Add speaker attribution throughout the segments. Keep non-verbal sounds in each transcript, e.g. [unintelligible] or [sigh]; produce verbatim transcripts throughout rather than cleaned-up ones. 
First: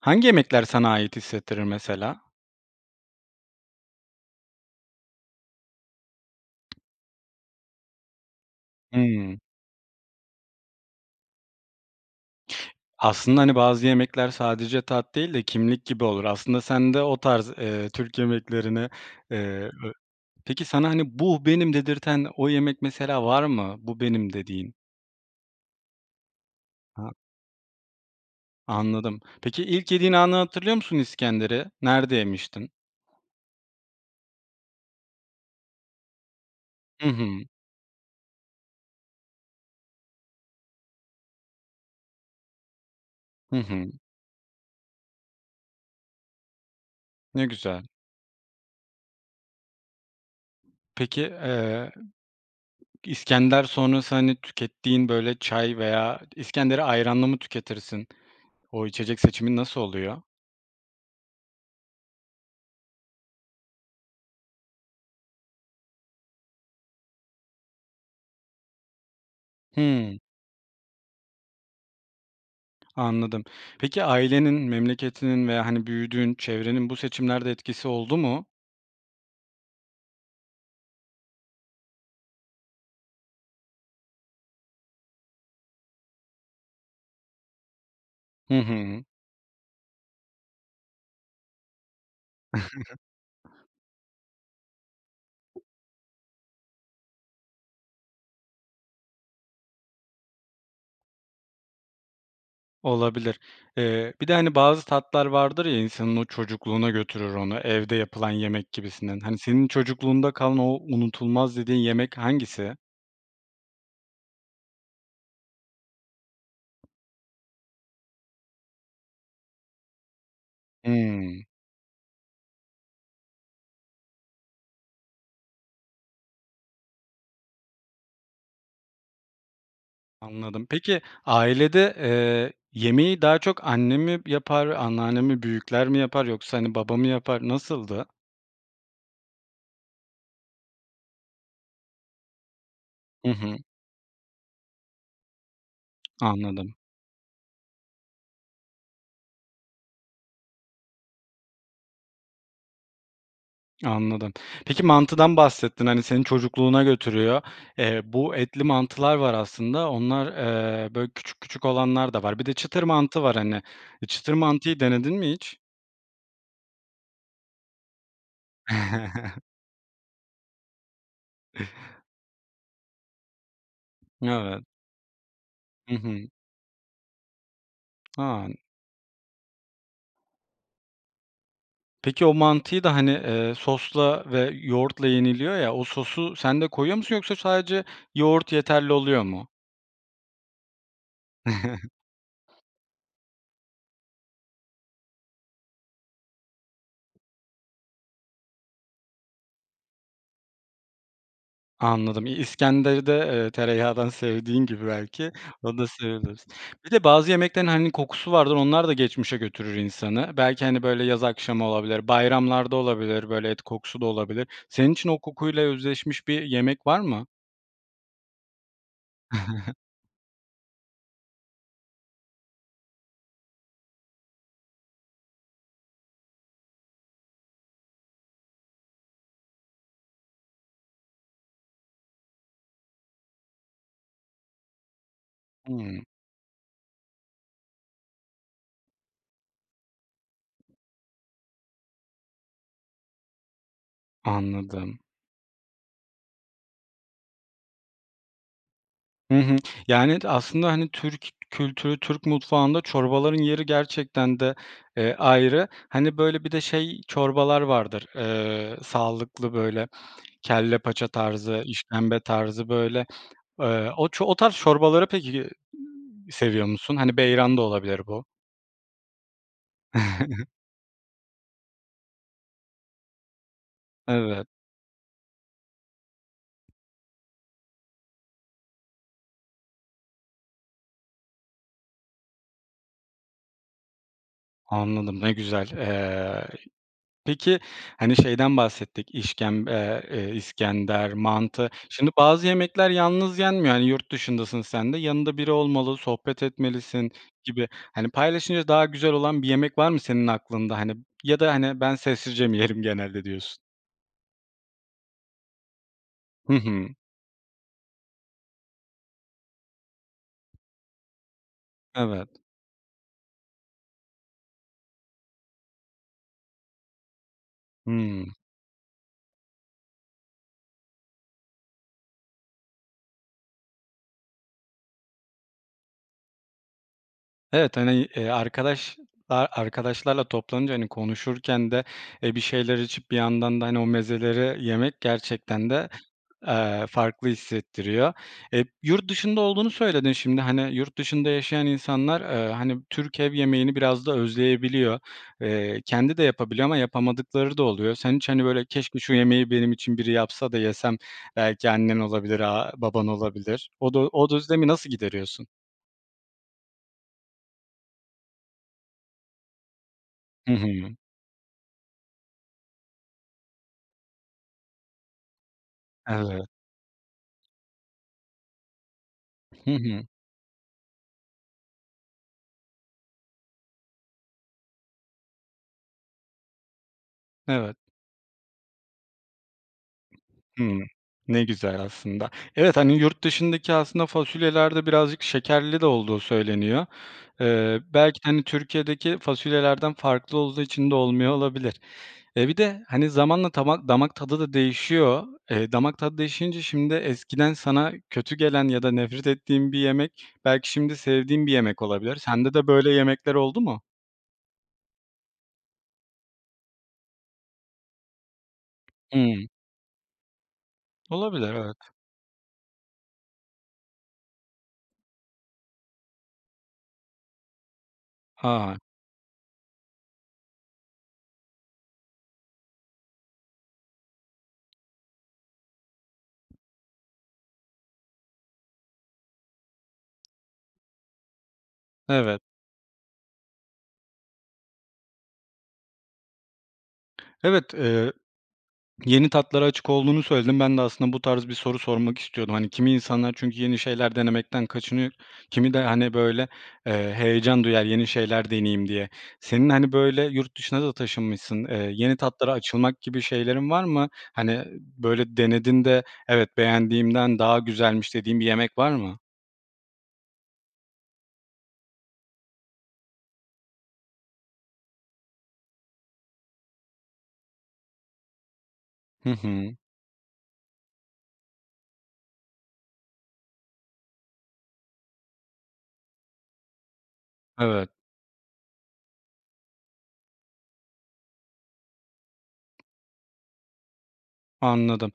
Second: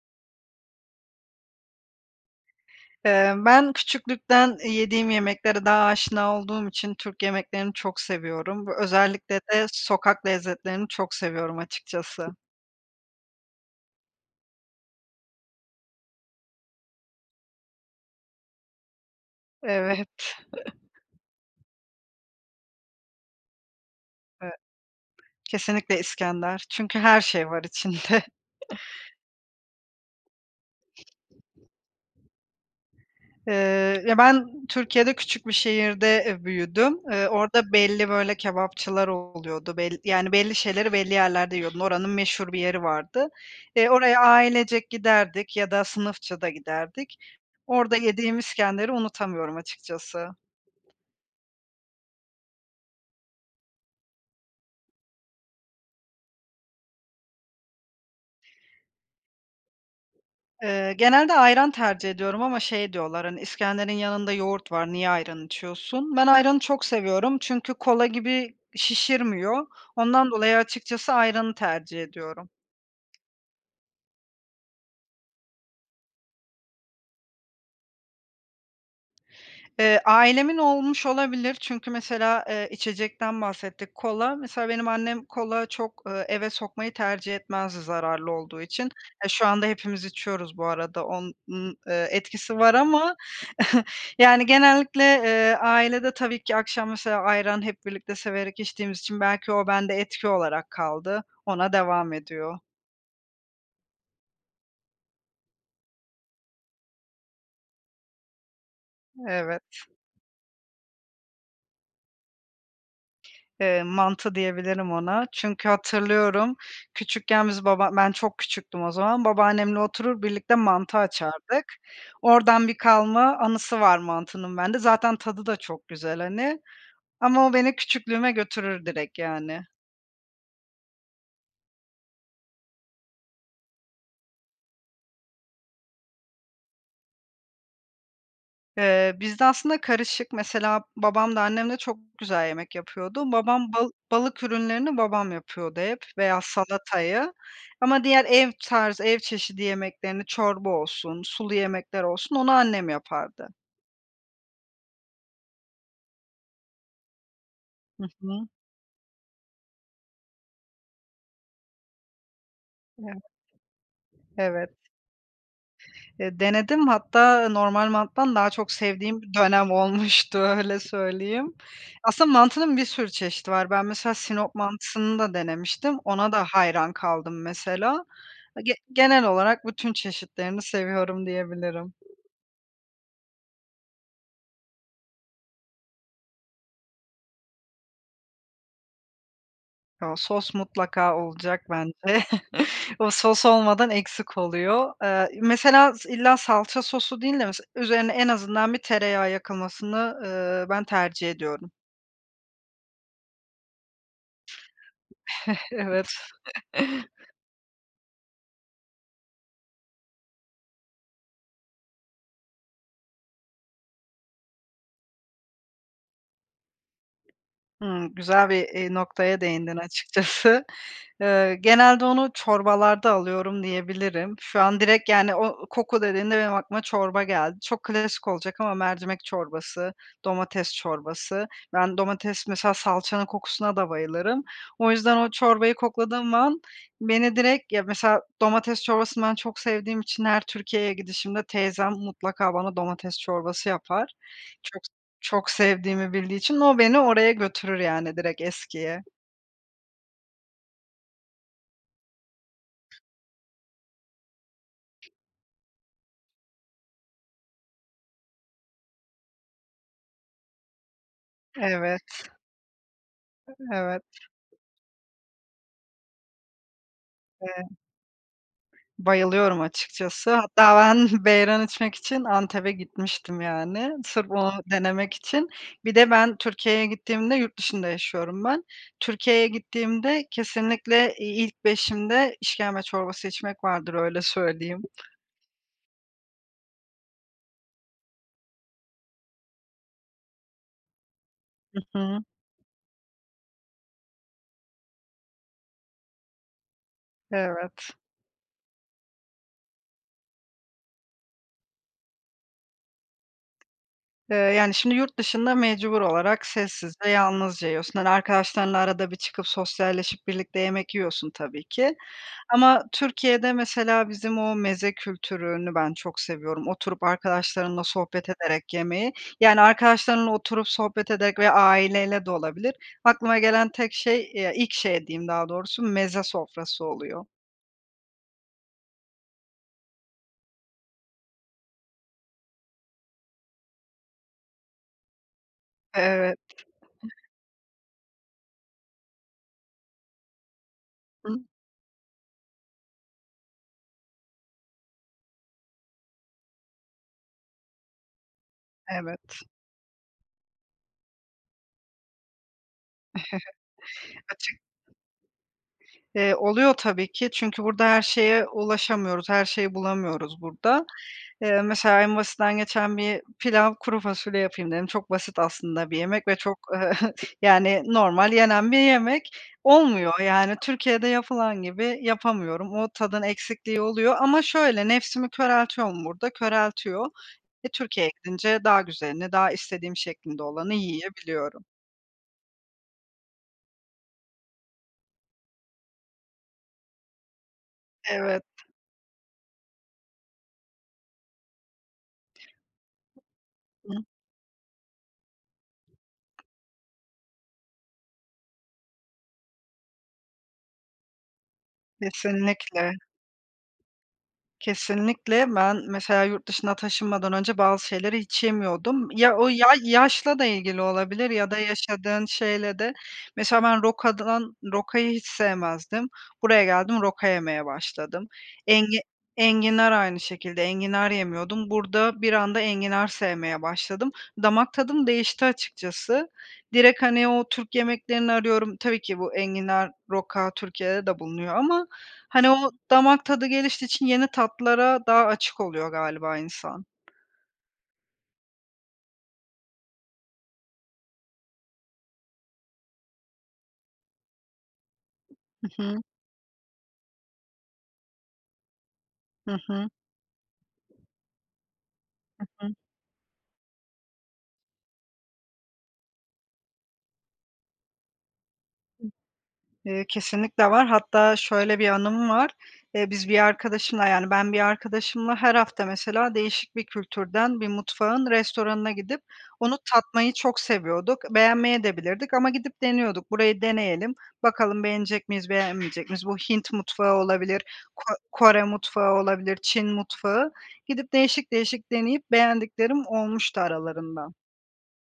Speaker 1: Hangi yemekler sana ait hissettirir mesela?
Speaker 2: Eee, ben küçüklükten yediğim yemeklere daha aşina olduğum için Türk yemeklerini çok seviyorum ve özellikle
Speaker 1: Hımm.
Speaker 2: de sokak lezzetlerini çok seviyorum açıkçası.
Speaker 1: Aslında, hani, bazı yemekler sadece tat değil de kimlik gibi olur. Aslında sen de o tarz, eee, Türk yemeklerini, eee, be
Speaker 2: Evet. [chuckles]
Speaker 1: Peki, sana, hani, bu benim dedirten o yemek mesela var mı bu benim
Speaker 2: E
Speaker 1: dediğin?
Speaker 2: Kesinlikle iskender çünkü
Speaker 1: A
Speaker 2: her şey var içinde.
Speaker 1: Anladım. Peki, ilk yediğin anı hatırlıyor musun iskenderi? Nerede yemiştin?
Speaker 2: Eee, ya, ben Türkiye'de küçük bir şehirde, eee, büyüdüm.
Speaker 1: I
Speaker 2: Eee,
Speaker 1: hı.
Speaker 2: orada belli böyle kebapçılar oluyordu. Bel yani belli şeyleri belli yerlerde yiyordun. Oranın meşhur bir yeri vardı.
Speaker 1: Hı
Speaker 2: Eee,
Speaker 1: hı.
Speaker 2: oraya ailecek giderdik ya da sınıfça da giderdik.
Speaker 1: Ne güzel.
Speaker 2: Orada yediğim iskenderi unutamıyorum açıkçası.
Speaker 1: Peki, eee, iskender sonrası, hani, tükettiğin böyle çay veya iskenderi ayranlı mı tüketirsin? O içecek seçimin nasıl oluyor?
Speaker 2: Eee, genelde ayran tercih ediyorum ama şey diyorlar: "Hani iskenderin yanında yoğurt var, niye ayran içiyorsun?" Ben ayranı çok seviyorum çünkü kola gibi şişirmiyor.
Speaker 1: Hıı.
Speaker 2: Ondan dolayı açıkçası ayranı tercih ediyorum.
Speaker 1: Anladım. Peki, ailenin, memleketinin veya, hani, büyüdüğün çevrenin bu seçimlerde etkisi oldu mu?
Speaker 2: Eee, ailemin olmuş olabilir çünkü mesela, eee, içecekten bahsettik, kola mesela benim annem kola çok, eee, eve sokmayı tercih etmezdi, zararlı
Speaker 1: Hı
Speaker 2: olduğu için.
Speaker 1: hı.
Speaker 2: Eee, şu anda hepimiz içiyoruz bu arada, onun, eee, etkisi var ama
Speaker 1: [chuckles]
Speaker 2: [chuckles] yani, genellikle, eee, ailede tabii ki akşam mesela ayran hep birlikte severek içtiğimiz için belki o bende etki olarak kaldı, ona devam ediyor.
Speaker 1: Olabilir, eee, bir de, hani, bazı tatlar vardır ya, insanın o çocukluğuna götürür onu, evde yapılan yemek gibisinden. Hani,
Speaker 2: Evet.
Speaker 1: senin çocukluğunda kalan, o unutulmaz dediğin yemek hangisi?
Speaker 2: Eee, mantı diyebilirim ona çünkü hatırlıyorum, küçükken biz, baba ben çok küçüktüm o zaman, babaannemle oturur, birlikte mantı
Speaker 1: Hımm.
Speaker 2: açardık. Oradan bir kalma anısı var mantının bende, zaten tadı da çok güzel, hani. Ama o beni küçüklüğüme götürür direkt yani.
Speaker 1: Anladım, peki, ailede, eee, yemeği daha çok anne mi yapar, anneanne mi, büyükler mi yapar yoksa, hani, baba mı yapar, nasıldı?
Speaker 2: Eee, bizde aslında karışık, mesela, babam da annem de çok güzel yemek
Speaker 1: Hı
Speaker 2: yapıyordu.
Speaker 1: hı.
Speaker 2: Babam bal balık ürünlerini babam yapıyordu hep veya
Speaker 1: Anladım.
Speaker 2: salatayı, ama diğer ev tarzı, ev çeşidi yemeklerini, çorba olsun, sulu yemekler olsun, onu annem yapardı.
Speaker 1: Anladım. Peki, mantıdan bahsettin, hani, seni çocukluğuna götürüyor. Eee,
Speaker 2: Hı
Speaker 1: bu
Speaker 2: hı.
Speaker 1: etli mantılar var aslında, onlar, eee, böyle, küçük küçük olanlar da var. Bir de çıtır
Speaker 2: Evet,
Speaker 1: mantı var hani. E, çıtır
Speaker 2: Evet.
Speaker 1: mantıyı denedin mi hiç?
Speaker 2: Eee, denedim hatta normal mantıdan daha çok sevdiğim
Speaker 1: [chuckles]
Speaker 2: dönem olmuştu, öyle söyleyeyim. Aslında, mantının bir sürü çeşidi var. Ben mesela Sinop
Speaker 1: Evet.
Speaker 2: mantısını da
Speaker 1: Hı
Speaker 2: denemiştim,
Speaker 1: hı.
Speaker 2: ona da hayran kaldım mesela.
Speaker 1: A!
Speaker 2: A, ge genel olarak bütün çeşitlerini seviyorum, diyebilirim.
Speaker 1: Peki, o mantıyı da, hani, eee, sosla ve yoğurtla yeniliyor ya. O sosu, sen de koyuyor musun, yoksa sadece yoğurt yeterli oluyor mu?
Speaker 2: O, sos mutlaka olacak bence.
Speaker 1: [chuckles]
Speaker 2: [chuckles] O sos olmadan, eksik oluyor. Eee, i mesela s illa salça sosu değil de mesela üzerine en azından bir tereyağı yakılmasını, ııı, ben tercih ediyorum.
Speaker 1: Anladım, İ İskender'i de, eee, tereyağdan sevdiğin gibi belki,
Speaker 2: [chuckles]
Speaker 1: onu da
Speaker 2: Evet.
Speaker 1: sevebilirsin. Bir de bazı
Speaker 2: [chuckles]
Speaker 1: yemeklerin hani kokusu vardır, onlar da geçmişe götürür insanı. Belki, hani, böyle, yaz akşamı olabilir, bayramlarda olabilir, böyle, et kokusu da olabilir. Senin için o kokuyla özdeşmiş bir yemek var mı?
Speaker 2: Hımm. Güzel bir, eee, noktaya değindin
Speaker 1: [chuckles]
Speaker 2: açıkçası. Iıı, genelde onu çorbalarda alıyorum, diyebilirim. Şu an direkt, yani, o koku dediğinde benim aklıma çorba geldi. Çok klasik olacak ama mercimek çorbası, domates çorbası. Ben, domates Mesela salçanın kokusuna da bayılırım. O yüzden o çorbayı
Speaker 1: Hıı.
Speaker 2: kokladığım an beni direkt Ya, mesela domates çorbasını ben çok sevdiğim için her Türkiye'ye gidişimde teyzem mutlaka bana domates çorbası yapar. Çok s
Speaker 1: Anladım.
Speaker 2: çok sevdiğimi bildiği için o beni oraya götürür, yani direkt eskiye.
Speaker 1: Hı hı. Yani evet, aslında, hani, Türk kültürü, Türk mutfağında çorbaların yeri gerçekten de, eee, ayrı. Hani, böyle, bir de şey çorbalar vardır. Eee, sağlıklı, böyle, kelle paça tarzı,
Speaker 2: Evet.
Speaker 1: işkembe tarzı, böyle.
Speaker 2: E
Speaker 1: Eee,
Speaker 2: evet.
Speaker 1: o ço o tarz çorbaları peki, iii, seviyor musun? Hani, Beyran da
Speaker 2: Eee
Speaker 1: olabilir bu.
Speaker 2: Bayılıyorum açıkcası.
Speaker 1: [chuckles]
Speaker 2: Hatta ben [chuckles] Beyran içmek için Antep'e gitmiştim, yani, sırf
Speaker 1: Evet.
Speaker 2: onu denemek için. Bir de ben Türkiye'ye gittiğimde Yurt dışında yaşıyorum ben. Türkiye'ye gittiğimde kesinlikle i ilk beşimde işkembe çorbası içmek vardır, öyle söyleyeyim.
Speaker 1: Anladım, ne güzel. Eee, ay Peki, hani, şeyden bahsettik, işkemb eee, iskender, mantı.
Speaker 2: Hı
Speaker 1: Şimdi
Speaker 2: hı.
Speaker 1: bazı yemekler yalnız yenmiyor. Hani yurt dışındasın sen de, yanında biri olmalı, sohbet etmelisin gibi.
Speaker 2: Evet.
Speaker 1: Hani paylaşınca daha güzel olan bir yemek var mı senin aklında, hani, ya da, hani, "Ben sessizce mi yerim, genelde." diyorsun.
Speaker 2: Eee, yani şimdi, yurt dışında mecbur olarak
Speaker 1: Hı hı.
Speaker 2: sessiz ve yalnızca yiyorsun, hani, arkadaşlarınla arada bir çıkıp sosyalleşip birlikte yemek yiyorsun tabii ki
Speaker 1: Evet.
Speaker 2: ama Türkiye'de mesela bizim o meze kültürünü ben çok seviyorum. Oturup arkadaşlarımla sohbet
Speaker 1: Hımm.
Speaker 2: ederek yemeyi, yani arkadaşlarınla oturup sohbet ederek ve aileyle de olabilir. Aklıma gelen tek şey, eee, ya, ilk şey diyeyim daha doğrusu, meze sofrası oluyor.
Speaker 1: Evet. Hani, i eee, arkadaş, aaa, arkadaşlarla toplanınca, hani, konuşurken de, eee, bir şeyler içip bir yandan da, hani, o mezeleri yemek gerçekten de,
Speaker 2: Evet.
Speaker 1: eee, farklı hissettiriyor. Eee, yurt dışında olduğunu söyledin şimdi. Hani, yurt dışında
Speaker 2: Hı.
Speaker 1: yaşayan insanlar, eee, hani Türk ev yemeğini biraz da özleyebiliyor. Eee, kendi de yapabiliyor ama yapamadıkları da oluyor. Sen hiç hani, böyle, "Keşke, şu
Speaker 2: Evet.
Speaker 1: yemeği benim için biri yapsa da yesem." belki annen olabilir, aaa, baban olabilir. O du
Speaker 2: [chuckles]
Speaker 1: o d
Speaker 2: Açık.
Speaker 1: özlemi nasıl gideriyorsun?
Speaker 2: Eee, oluyor tabii ki. Çünkü burada her şeye ulaşamıyoruz, her şeyi bulamıyoruz
Speaker 1: Hı
Speaker 2: burada.
Speaker 1: hı.
Speaker 2: Eee, mesela en basitinden geçen bir pilav, kuru fasulye yapayım dedim. Çok basit aslında bir yemek ve
Speaker 1: Evet.
Speaker 2: çok, eee, [chuckles] yani normal yenen bir yemek.
Speaker 1: Hı hı.
Speaker 2: Olmuyor. Yani Türkiye'de yapılan gibi yapamıyorum. O tadın eksikliği oluyor ama şöyle, nefsimi köreltiyor mu burada? Köreltiyor. E,
Speaker 1: Evet.
Speaker 2: Türkiye'ye gidince daha güzelini, daha istediğim şeklinde olanı
Speaker 1: Hımm. Ne
Speaker 2: yiyebiliyorum.
Speaker 1: güzel aslında. Evet, hani yurt dışındaki aslında fasulyelerde birazcık şekerli de olduğu söyleniyor. Eee, belki de,
Speaker 2: Evet.
Speaker 1: hani, Türkiye'deki fasulyelerden farklı olduğu için de olmuyor olabilir. Eee, bir de, hani, zamanla tama
Speaker 2: I
Speaker 1: damak tadı da değişiyor. Eee, damak tadı değişince şimdi eskiden sana kötü gelen ya da nefret ettiğin bir yemek belki şimdi sevdiğin bir yemek olabilir. Sende de böyle
Speaker 2: Kesinlikle.
Speaker 1: yemekler oldu mu?
Speaker 2: Kesinlikle, ben mesela yurt dışına taşınmadan önce bazı şeyleri hiç yemiyordum. Ya,
Speaker 1: Imm.
Speaker 2: o ya yaşla da ilgili olabilir ya
Speaker 1: Olabilir,
Speaker 2: da
Speaker 1: evet.
Speaker 2: yaşadığın şeyle de. Mesela ben rokadan Rokayı hiç sevmezdim. Buraya geldim, roka yemeye başladım.
Speaker 1: Ha!
Speaker 2: Engi enginar aynı şekilde, enginar yemiyordum. Burada bir anda enginar sevmeye başladım. Damak tadım değişti, açıkçası. Direkt, hani, o Türk yemeklerini arıyorum, tabii ki bu enginar, roka Türkiye'de de bulunuyor ama,
Speaker 1: Evet.
Speaker 2: hani, o damak tadı geliştiği için yeni tatlara daha açık oluyor galiba insan.
Speaker 1: Evet. Eee, yeni tatlara açık olduğunu söyledin. Ben de aslında bu tarz bir soru sormak istiyordum. Hani, kimi insanlar çünkü yeni şeyler denemekten kaçınıyor,
Speaker 2: I
Speaker 1: kimi de,
Speaker 2: hı.
Speaker 1: hani, böyle, eee, heyecan duyar, yeni şeyler deneyeyim diye.
Speaker 2: Hı
Speaker 1: Senin,
Speaker 2: hı.
Speaker 1: hani, böyle, yurt dışına da taşınmışsın, eee, yeni
Speaker 2: Hı
Speaker 1: tatlara
Speaker 2: hı.
Speaker 1: açılmak gibi şeylerin var mı? Hani, böyle, denedin de, "Evet, beğendiğimden daha güzelmiş." dediğin bir yemek var
Speaker 2: Hı.
Speaker 1: mı?
Speaker 2: Eee, kesinlikle var. Hatta şöyle bir anım var. Eee, biz bir arkadaşımla Yani, ben bir arkadaşımla her hafta mesela değişik bir kültürden, bir mutfağın restoranına gidip
Speaker 1: Hı hı.
Speaker 2: onu tatmayı çok seviyorduk, beğenmeyebilirdik de ama gidip deniyorduk. "Burayı deneyelim, bakalım beğenecek miyiz, beğenmeyecek miyiz?" Bu Hint mutfağı olabilir,
Speaker 1: Evet.
Speaker 2: Ko Kore mutfağı olabilir, Çin mutfağı Gidip değişik değişik deneyip beğendiklerim olmuştu aralarında.
Speaker 1: Anladım.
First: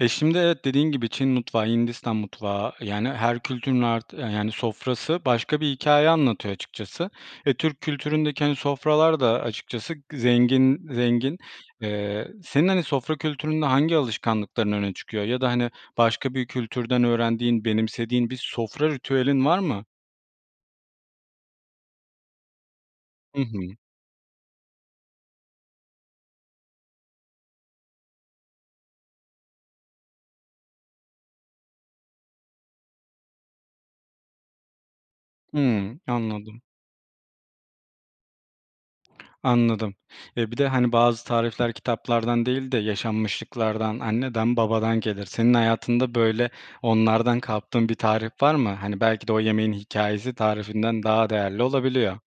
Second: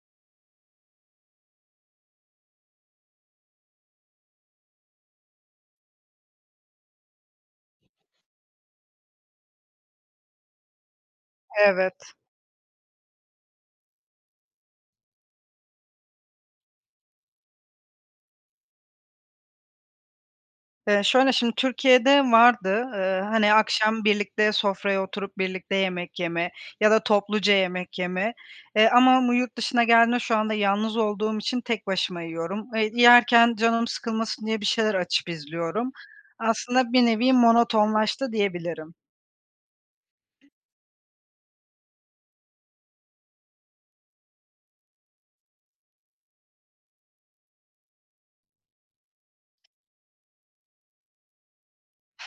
Speaker 1: E, şimdi, evet, dediğin gibi Çin mutfağı, Hindistan mutfağı, yani, her kültürün art yani, sofrası başka bir hikâye anlatıyor açıkçası ve Türk kültüründeki, hani, sofralar da açıkçası zengin, zengin.
Speaker 2: Evet.
Speaker 1: Eee, senin hani, sofra kültüründe hangi alışkanlıkların öne çıkıyor ya da hani, başka bir kültürden öğrendiğin, benimsediğin bir sofra ritüelin var mı?
Speaker 2: Eee, şöyle, şimdi Türkiye'de vardı. Eee,
Speaker 1: I
Speaker 2: hani,
Speaker 1: hı.
Speaker 2: akşam birlikte sofraya oturup birlikte yemek yeme ya da topluca yemek yeme, eee, ama mu yurt dışına geldiğimde şu anda yalnız olduğum için tek başıma yiyorum. Eee, yerken canım sıkılmasın diye bir şeyler açıp izliyorum.
Speaker 1: Hıı. Anladım.
Speaker 2: Aslında, bir nevi monotonlaştı diyebilirim.
Speaker 1: Anladım. E, bir de hani, bazı tarifler kitaplardan değil de yaşanmışlıklardan, anneden babadan gelir. Senin hayatında, böyle, onlardan kaptığın bir tarif var mı? Hani, belki de o yemeğin hikâyesi tarifinden daha değerli olabiliyor.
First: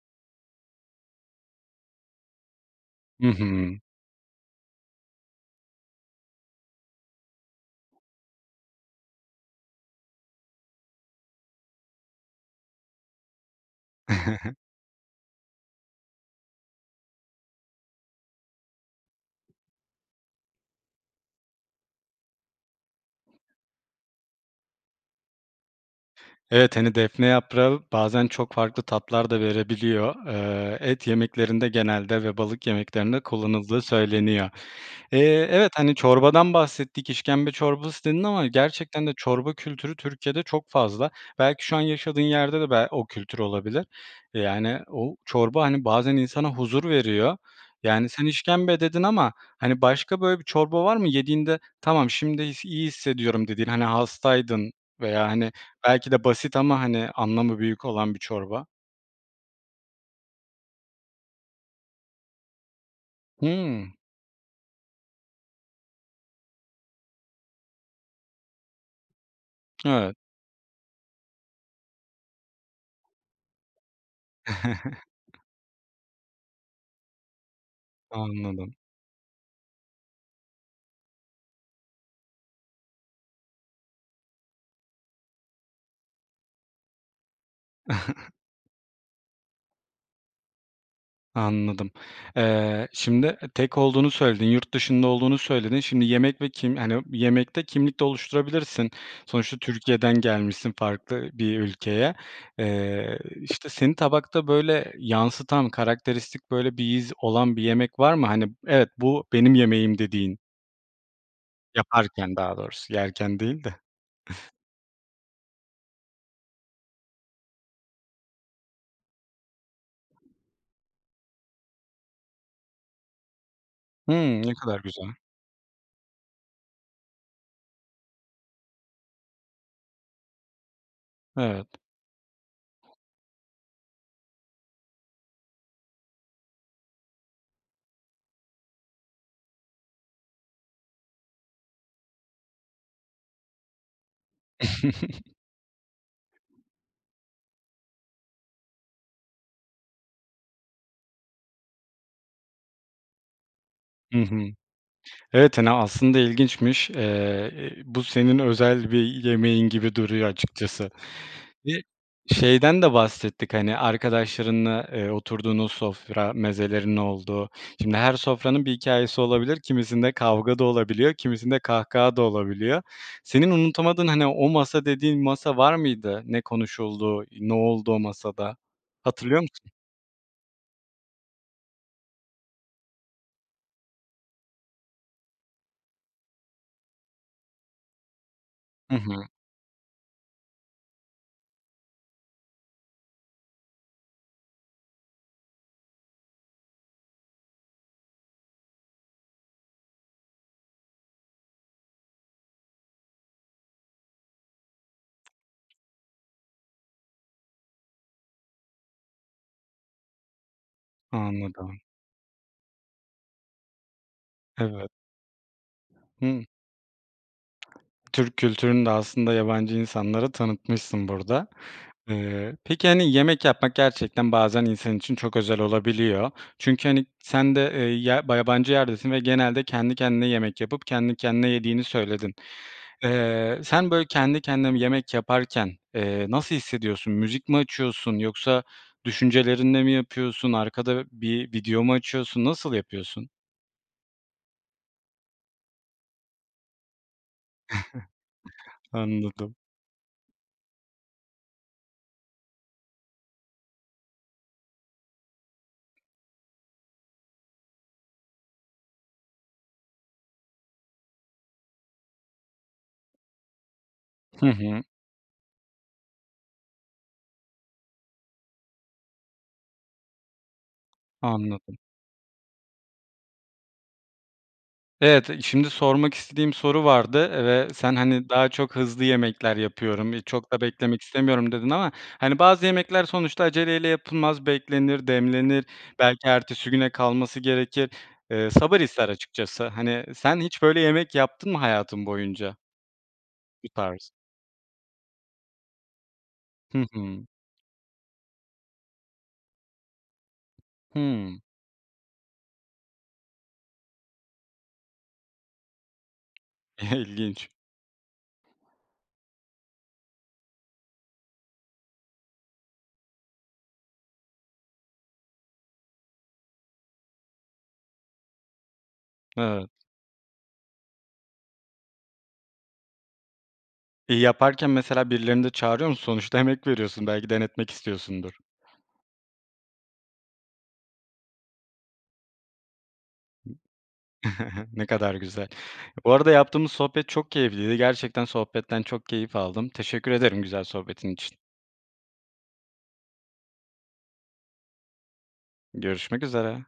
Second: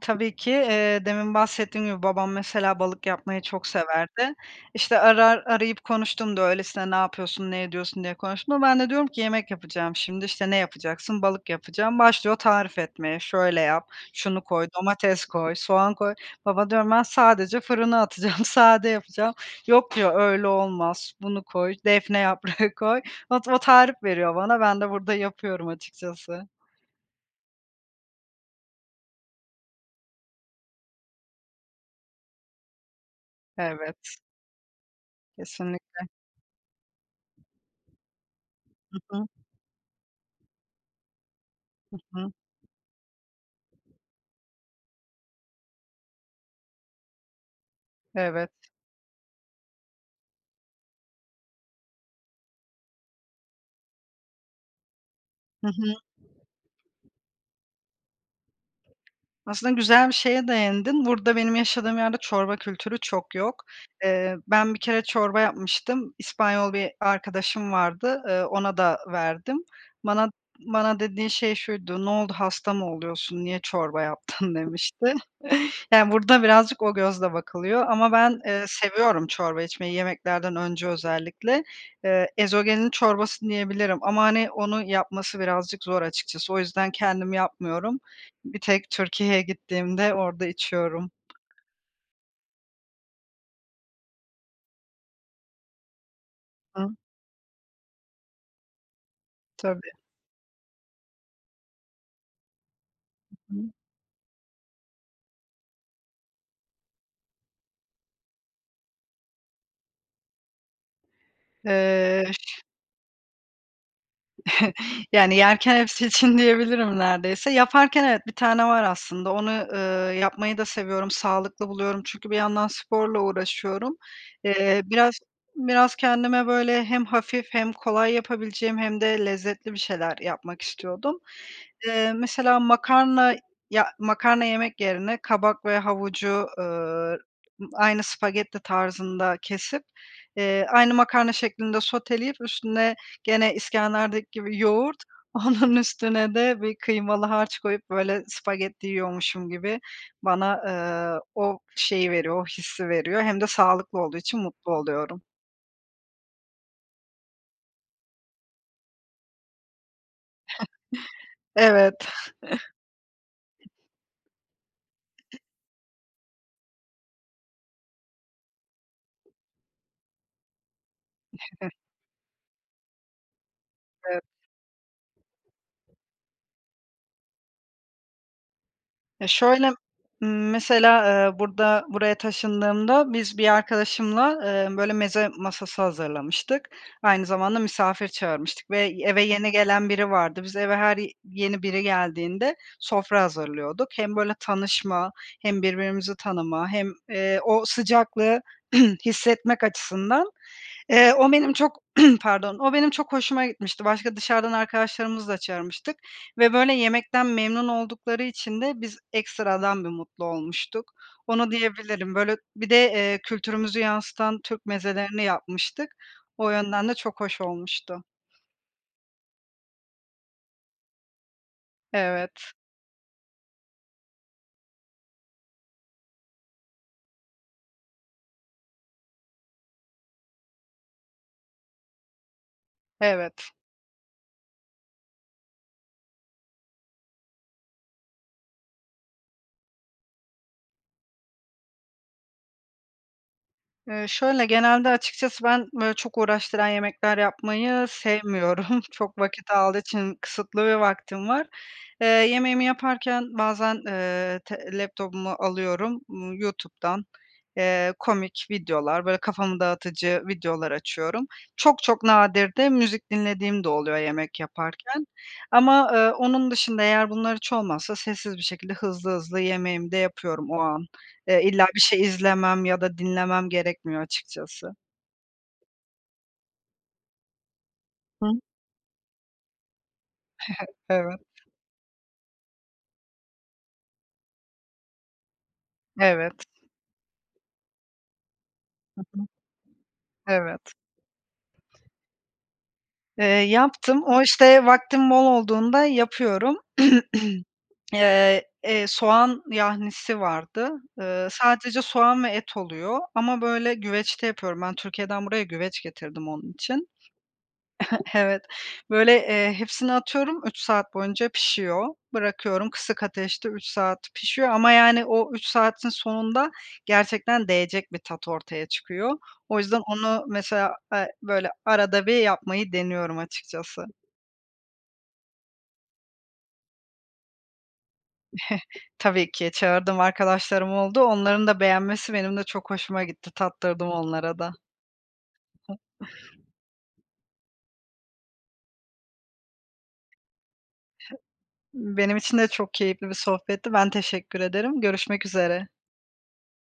Speaker 2: Tabii ki. Eee, demin bahsettiğim gibi, babam mesela, balık
Speaker 1: I
Speaker 2: yapmayı çok
Speaker 1: hı.
Speaker 2: severdi. İşte, arar arayıp konuştuğumda öylesine, ne yapıyorsun, ne ediyorsun, diye konuştuğumda, ben de diyorum ki, yemek yapacağım şimdi. İşte, ne yapacaksın? Balık yapacağım. Başlıyor tarif etmeye: Şöyle yap, şunu
Speaker 1: [chuckles]
Speaker 2: koy, domates koy, soğan koy. Baba, diyorum, ben sadece fırına atacağım, sade yapacağım. Yok, diyor, öyle olmaz, bunu koy, defne yaprağı koy... Ot o tarif veriyor bana, ben de burada yapıyorum açıkçası.
Speaker 1: Evet hani, defne yaprağı bazen çok farklı tatlar da verebiliyor. Eee, et yemeklerinde genelde ve balık yemeklerinde kullanıldığı
Speaker 2: Evet.
Speaker 1: söyleniyor. Eee, evet, hani,
Speaker 2: Kesinlikle.
Speaker 1: çorbadan bahsettik, işkembe çorbası dedin ama
Speaker 2: Hı
Speaker 1: gerçekten de
Speaker 2: hı.
Speaker 1: çorba kültürü Türkiye'de çok fazla. Belki şu an
Speaker 2: Hı
Speaker 1: yaşadığın
Speaker 2: hı.
Speaker 1: yerde de be o kültür olabilir. Yani, o çorba, hani, bazen insana huzur veriyor. Yani, sen
Speaker 2: Evet.
Speaker 1: işkembe dedin ama, hani, başka böyle bir çorba var mı, yediğinde "Tamam şimdi s iyi hissediyorum." dediğin, hani, hastaydın veya, hani,
Speaker 2: Hı hı.
Speaker 1: belki de basit ama, hani, anlamı büyük olan bir çorba?
Speaker 2: Aslında güzel bir şeye değindin. Burada benim yaşadığım yerde çorba kültürü çok yok.
Speaker 1: Hıı.
Speaker 2: Eee, ben bir kere çorba yapmıştım, İspanyol bir arkadaşım vardı, eee, ona da verdim.
Speaker 1: Evet.
Speaker 2: Bana bana dediğin şey şuydu: "Ne oldu, hasta mı oluyorsun, niye çorba yaptın?" demişti.
Speaker 1: [chuckles]
Speaker 2: Yani, burada birazcık o gözle bakılıyor ama ben, eee,
Speaker 1: Anladım.
Speaker 2: seviyorum çorba içmeyi yemeklerden önce özellikle. Eee, ezogelin çorbası diyebilirim ama, hani, onu yapması birazcık zor açıkçası. O yüzden kendim yapmıyorum.
Speaker 1: [chuckles]
Speaker 2: Bir tek Türkiye'ye gittiğimde orada içiyorum.
Speaker 1: Anladım. Eee, şimdi tek olduğunu söyledin. Yurt dışında olduğunu söyledin. Şimdi yemek ve kim
Speaker 2: Hı.
Speaker 1: hani, yemekte kimlik de oluşturabilirsin. Sonuçta
Speaker 2: Tabii.
Speaker 1: Türkiye'den gelmişsin farklı bir ülkeye. Eee, işte,
Speaker 2: [unintelligible]
Speaker 1: seni tabakta, böyle, yansıtan, karakteristik böyle, bir iz olan bir yemek var mı, hani, "Evet, bu benim yemeğim!" dediğin?
Speaker 2: Eee,
Speaker 1: Yaparken daha
Speaker 2: ş
Speaker 1: doğrusu, yerken değil de.
Speaker 2: [chuckles] Yani, yerken hepsi için diyebilirim neredeyse. Yaparken evet, bir tane var aslında. Onu, eee, yapmayı da seviyorum. Sağlıklı buluyorum, çünkü bir yandan sporla uğraşıyorum.
Speaker 1: Hıı. Ne kadar
Speaker 2: Eee,
Speaker 1: güzel.
Speaker 2: biraz biraz kendime böyle hem hafif hem kolay yapabileceğim hem de lezzetli bir şeyler yapmak istiyordum.
Speaker 1: Evet.
Speaker 2: Eee, mesela makarna ya, makarna yemek yerine kabak ve havucu, ııı, aynı spagetti tarzında kesip, eee, aynı makarna şeklinde soteleyip üstüne, gene iskenderdeki gibi, yoğurt,
Speaker 1: [chuckles]
Speaker 2: onun üstüne de bir kıymalı harç koyup, böyle, spagetti yiyormuşum gibi bana, eee, o şeyi veriyor, o hissi veriyor hem de sağlıklı olduğu
Speaker 1: Hı hı.
Speaker 2: için mutlu oluyorum.
Speaker 1: Evet, hani, aslında ilginçmiş. Eee, bu senin özel bir yemeğin gibi duruyor açıkçası.
Speaker 2: [chuckles]
Speaker 1: [unintelligible]
Speaker 2: Evet.
Speaker 1: Şeyden de bahsettik,
Speaker 2: [chuckles]
Speaker 1: hani, arkadaşlarınla, eee, oturduğunuz sofra mezelerinin olduğu. Şimdi her sofranın bir hikâyesi olabilir, kimisinde kavga da olabiliyor, kimisinde
Speaker 2: [giggles]
Speaker 1: kahkaha da olabiliyor. Senin unutamadığın,
Speaker 2: E
Speaker 1: hani, "o masa" dediğin masa var mıydı, ne konuşuldu, ne oldu o masada?
Speaker 2: Ya,
Speaker 1: Hatırlıyor
Speaker 2: şöyle,
Speaker 1: musun?
Speaker 2: ımm, mesela, eee, burada, buraya taşındığımda biz bir arkadaşımla, eee, böyle meze masası hazırlamıştık, aynı zamanda misafir çağırmıştık ve
Speaker 1: Hı
Speaker 2: eve
Speaker 1: hı.
Speaker 2: yeni gelen biri vardı. Biz eve her yeni biri geldiğinde sofra hazırlıyorduk. Hem böyle tanışma hem birbirimizi tanıma hem, eee, o sıcaklığı [clears throat] hissetmek açısından. Eee, o benim çok [clears throat] Pardon. O benim çok hoşuma gitmişti, başka dışarıdan arkadaşlarımızı da çağırmıştık ve böyle yemekten memnun oldukları için de biz ekstradan bir mutlu olmuştuk. Onu
Speaker 1: Anladım.
Speaker 2: diyebilirim. Böyle bir de, eee, kültürümüzü yansıtan Türk
Speaker 1: Evet.
Speaker 2: mezelerini yapmıştık.
Speaker 1: Hı.
Speaker 2: O yönden de çok hoş olmuştu.
Speaker 1: Türk kültürünü de aslında yabancı insanlara tanıtmışsın burada.
Speaker 2: Evet.
Speaker 1: Eee, peki, hani, yemek yapmak gerçekten bazen insan için çok özel olabiliyor. Çünkü, hani, sen de, eee, ya ba yabancı yerdesin ve genelde kendi kendine yemek yapıp kendi kendine yediğini söyledin.
Speaker 2: Evet.
Speaker 1: Eee, sen, böyle, kendi kendine bir yemek yaparken, eee, nasıl hissediyorsun? Müzik mi açıyorsun yoksa düşüncelerinle mi yapıyorsun? Arkada bir video mu açıyorsun? Nasıl yapıyorsun?
Speaker 2: Eee, şöyle, genelde açıkçası ben böyle çok uğraştıran yemekler yapmayı
Speaker 1: [chuckles]
Speaker 2: sevmiyorum, çok vakit
Speaker 1: Anladım.
Speaker 2: aldığı için. Kısıtlı bir vaktim var. Eee, yemeğimi yaparken bazen, ııı, te laptopumu alıyorum, ımm, YouTube'dan, eee, komik videolar, böyle kafamı dağıtıcı videolar açıyorum. Çok, çok nadir de müzik dinlediğim de oluyor yemek
Speaker 1: Hı hı.
Speaker 2: yaparken. Ama, ııı, onun dışında, eğer bunlar hiç olmazsa, sessiz bir şekilde hızlı hızlı yemeğimi de yapıyorum o an. Eee, illa
Speaker 1: Anladım.
Speaker 2: bir şey izlemem ya da dinlemem gerekmiyor açıkçası.
Speaker 1: Evet, şimdi sormak istediğim soru vardı, eee, ve sen, hani,
Speaker 2: Hı.
Speaker 1: daha çok hızlı yemekler yapıyorum, iii, çok da
Speaker 2: [chuckles]
Speaker 1: beklemek
Speaker 2: Evet.
Speaker 1: istemiyorum dedin ama, hani, bazı yemekler sonuçta aceleyle yapılmaz, beklenir, demlenir, belki
Speaker 2: Evet.
Speaker 1: ertesi güne kalması gerekir. Iıı, sabır
Speaker 2: Hı
Speaker 1: ister açıkçası, hani.
Speaker 2: hı.
Speaker 1: Sen hiç
Speaker 2: Evet.
Speaker 1: böyle yemek yaptın mı hayatın boyunca?
Speaker 2: Eee,
Speaker 1: Bu
Speaker 2: yaptım,
Speaker 1: tarz.
Speaker 2: o işte vaktim bol olduğunda yapıyorum.
Speaker 1: Hı hı.
Speaker 2: [clears throat] Iıı, eee, soğan yahnisi vardı, ııı,
Speaker 1: Hımm.
Speaker 2: sadece soğan ve et oluyor; ama böyle güveçte yapıyorum ben. Türkiye'den buraya güveç getirdim onun için.
Speaker 1: İlginç.
Speaker 2: [chuckles] Evet. Böyle, eee, hepsini atıyorum üç saat boyunca pişiyor, bırakıyorum, kısık ateşte üç saat pişiyor ama yani o üç saatin sonunda gerçekten değecek bir tat ortaya çıkıyor.
Speaker 1: N
Speaker 2: O
Speaker 1: evet.
Speaker 2: yüzden onu mesela, a, böyle arada bir yapmayı deniyorum açıkçası.
Speaker 1: İii, yaparken mesela birilerini de çağırıyor musun? Sonuçta emek veriyorsun, belki denetmek istiyorsundur.
Speaker 2: [chuckles] Tabii ki. Çağırdığım arkadaşlarım oldu. Onların da beğenmesi benim de çok hoşuma gitti. Tattırdım onlara da.
Speaker 1: [chuckles] Ne kadar güzel,
Speaker 2: [chuckles]
Speaker 1: bu arada yaptığımız sohbet çok keyifliydi, gerçekten sohbetten çok keyif aldım. Teşekkür
Speaker 2: [hiccups]
Speaker 1: ederim güzel sohbetin için.
Speaker 2: Benim için de çok keyifli bir sohbetti, ben teşekkür ederim, görüşmek üzere.
Speaker 1: Görüşmek üzere.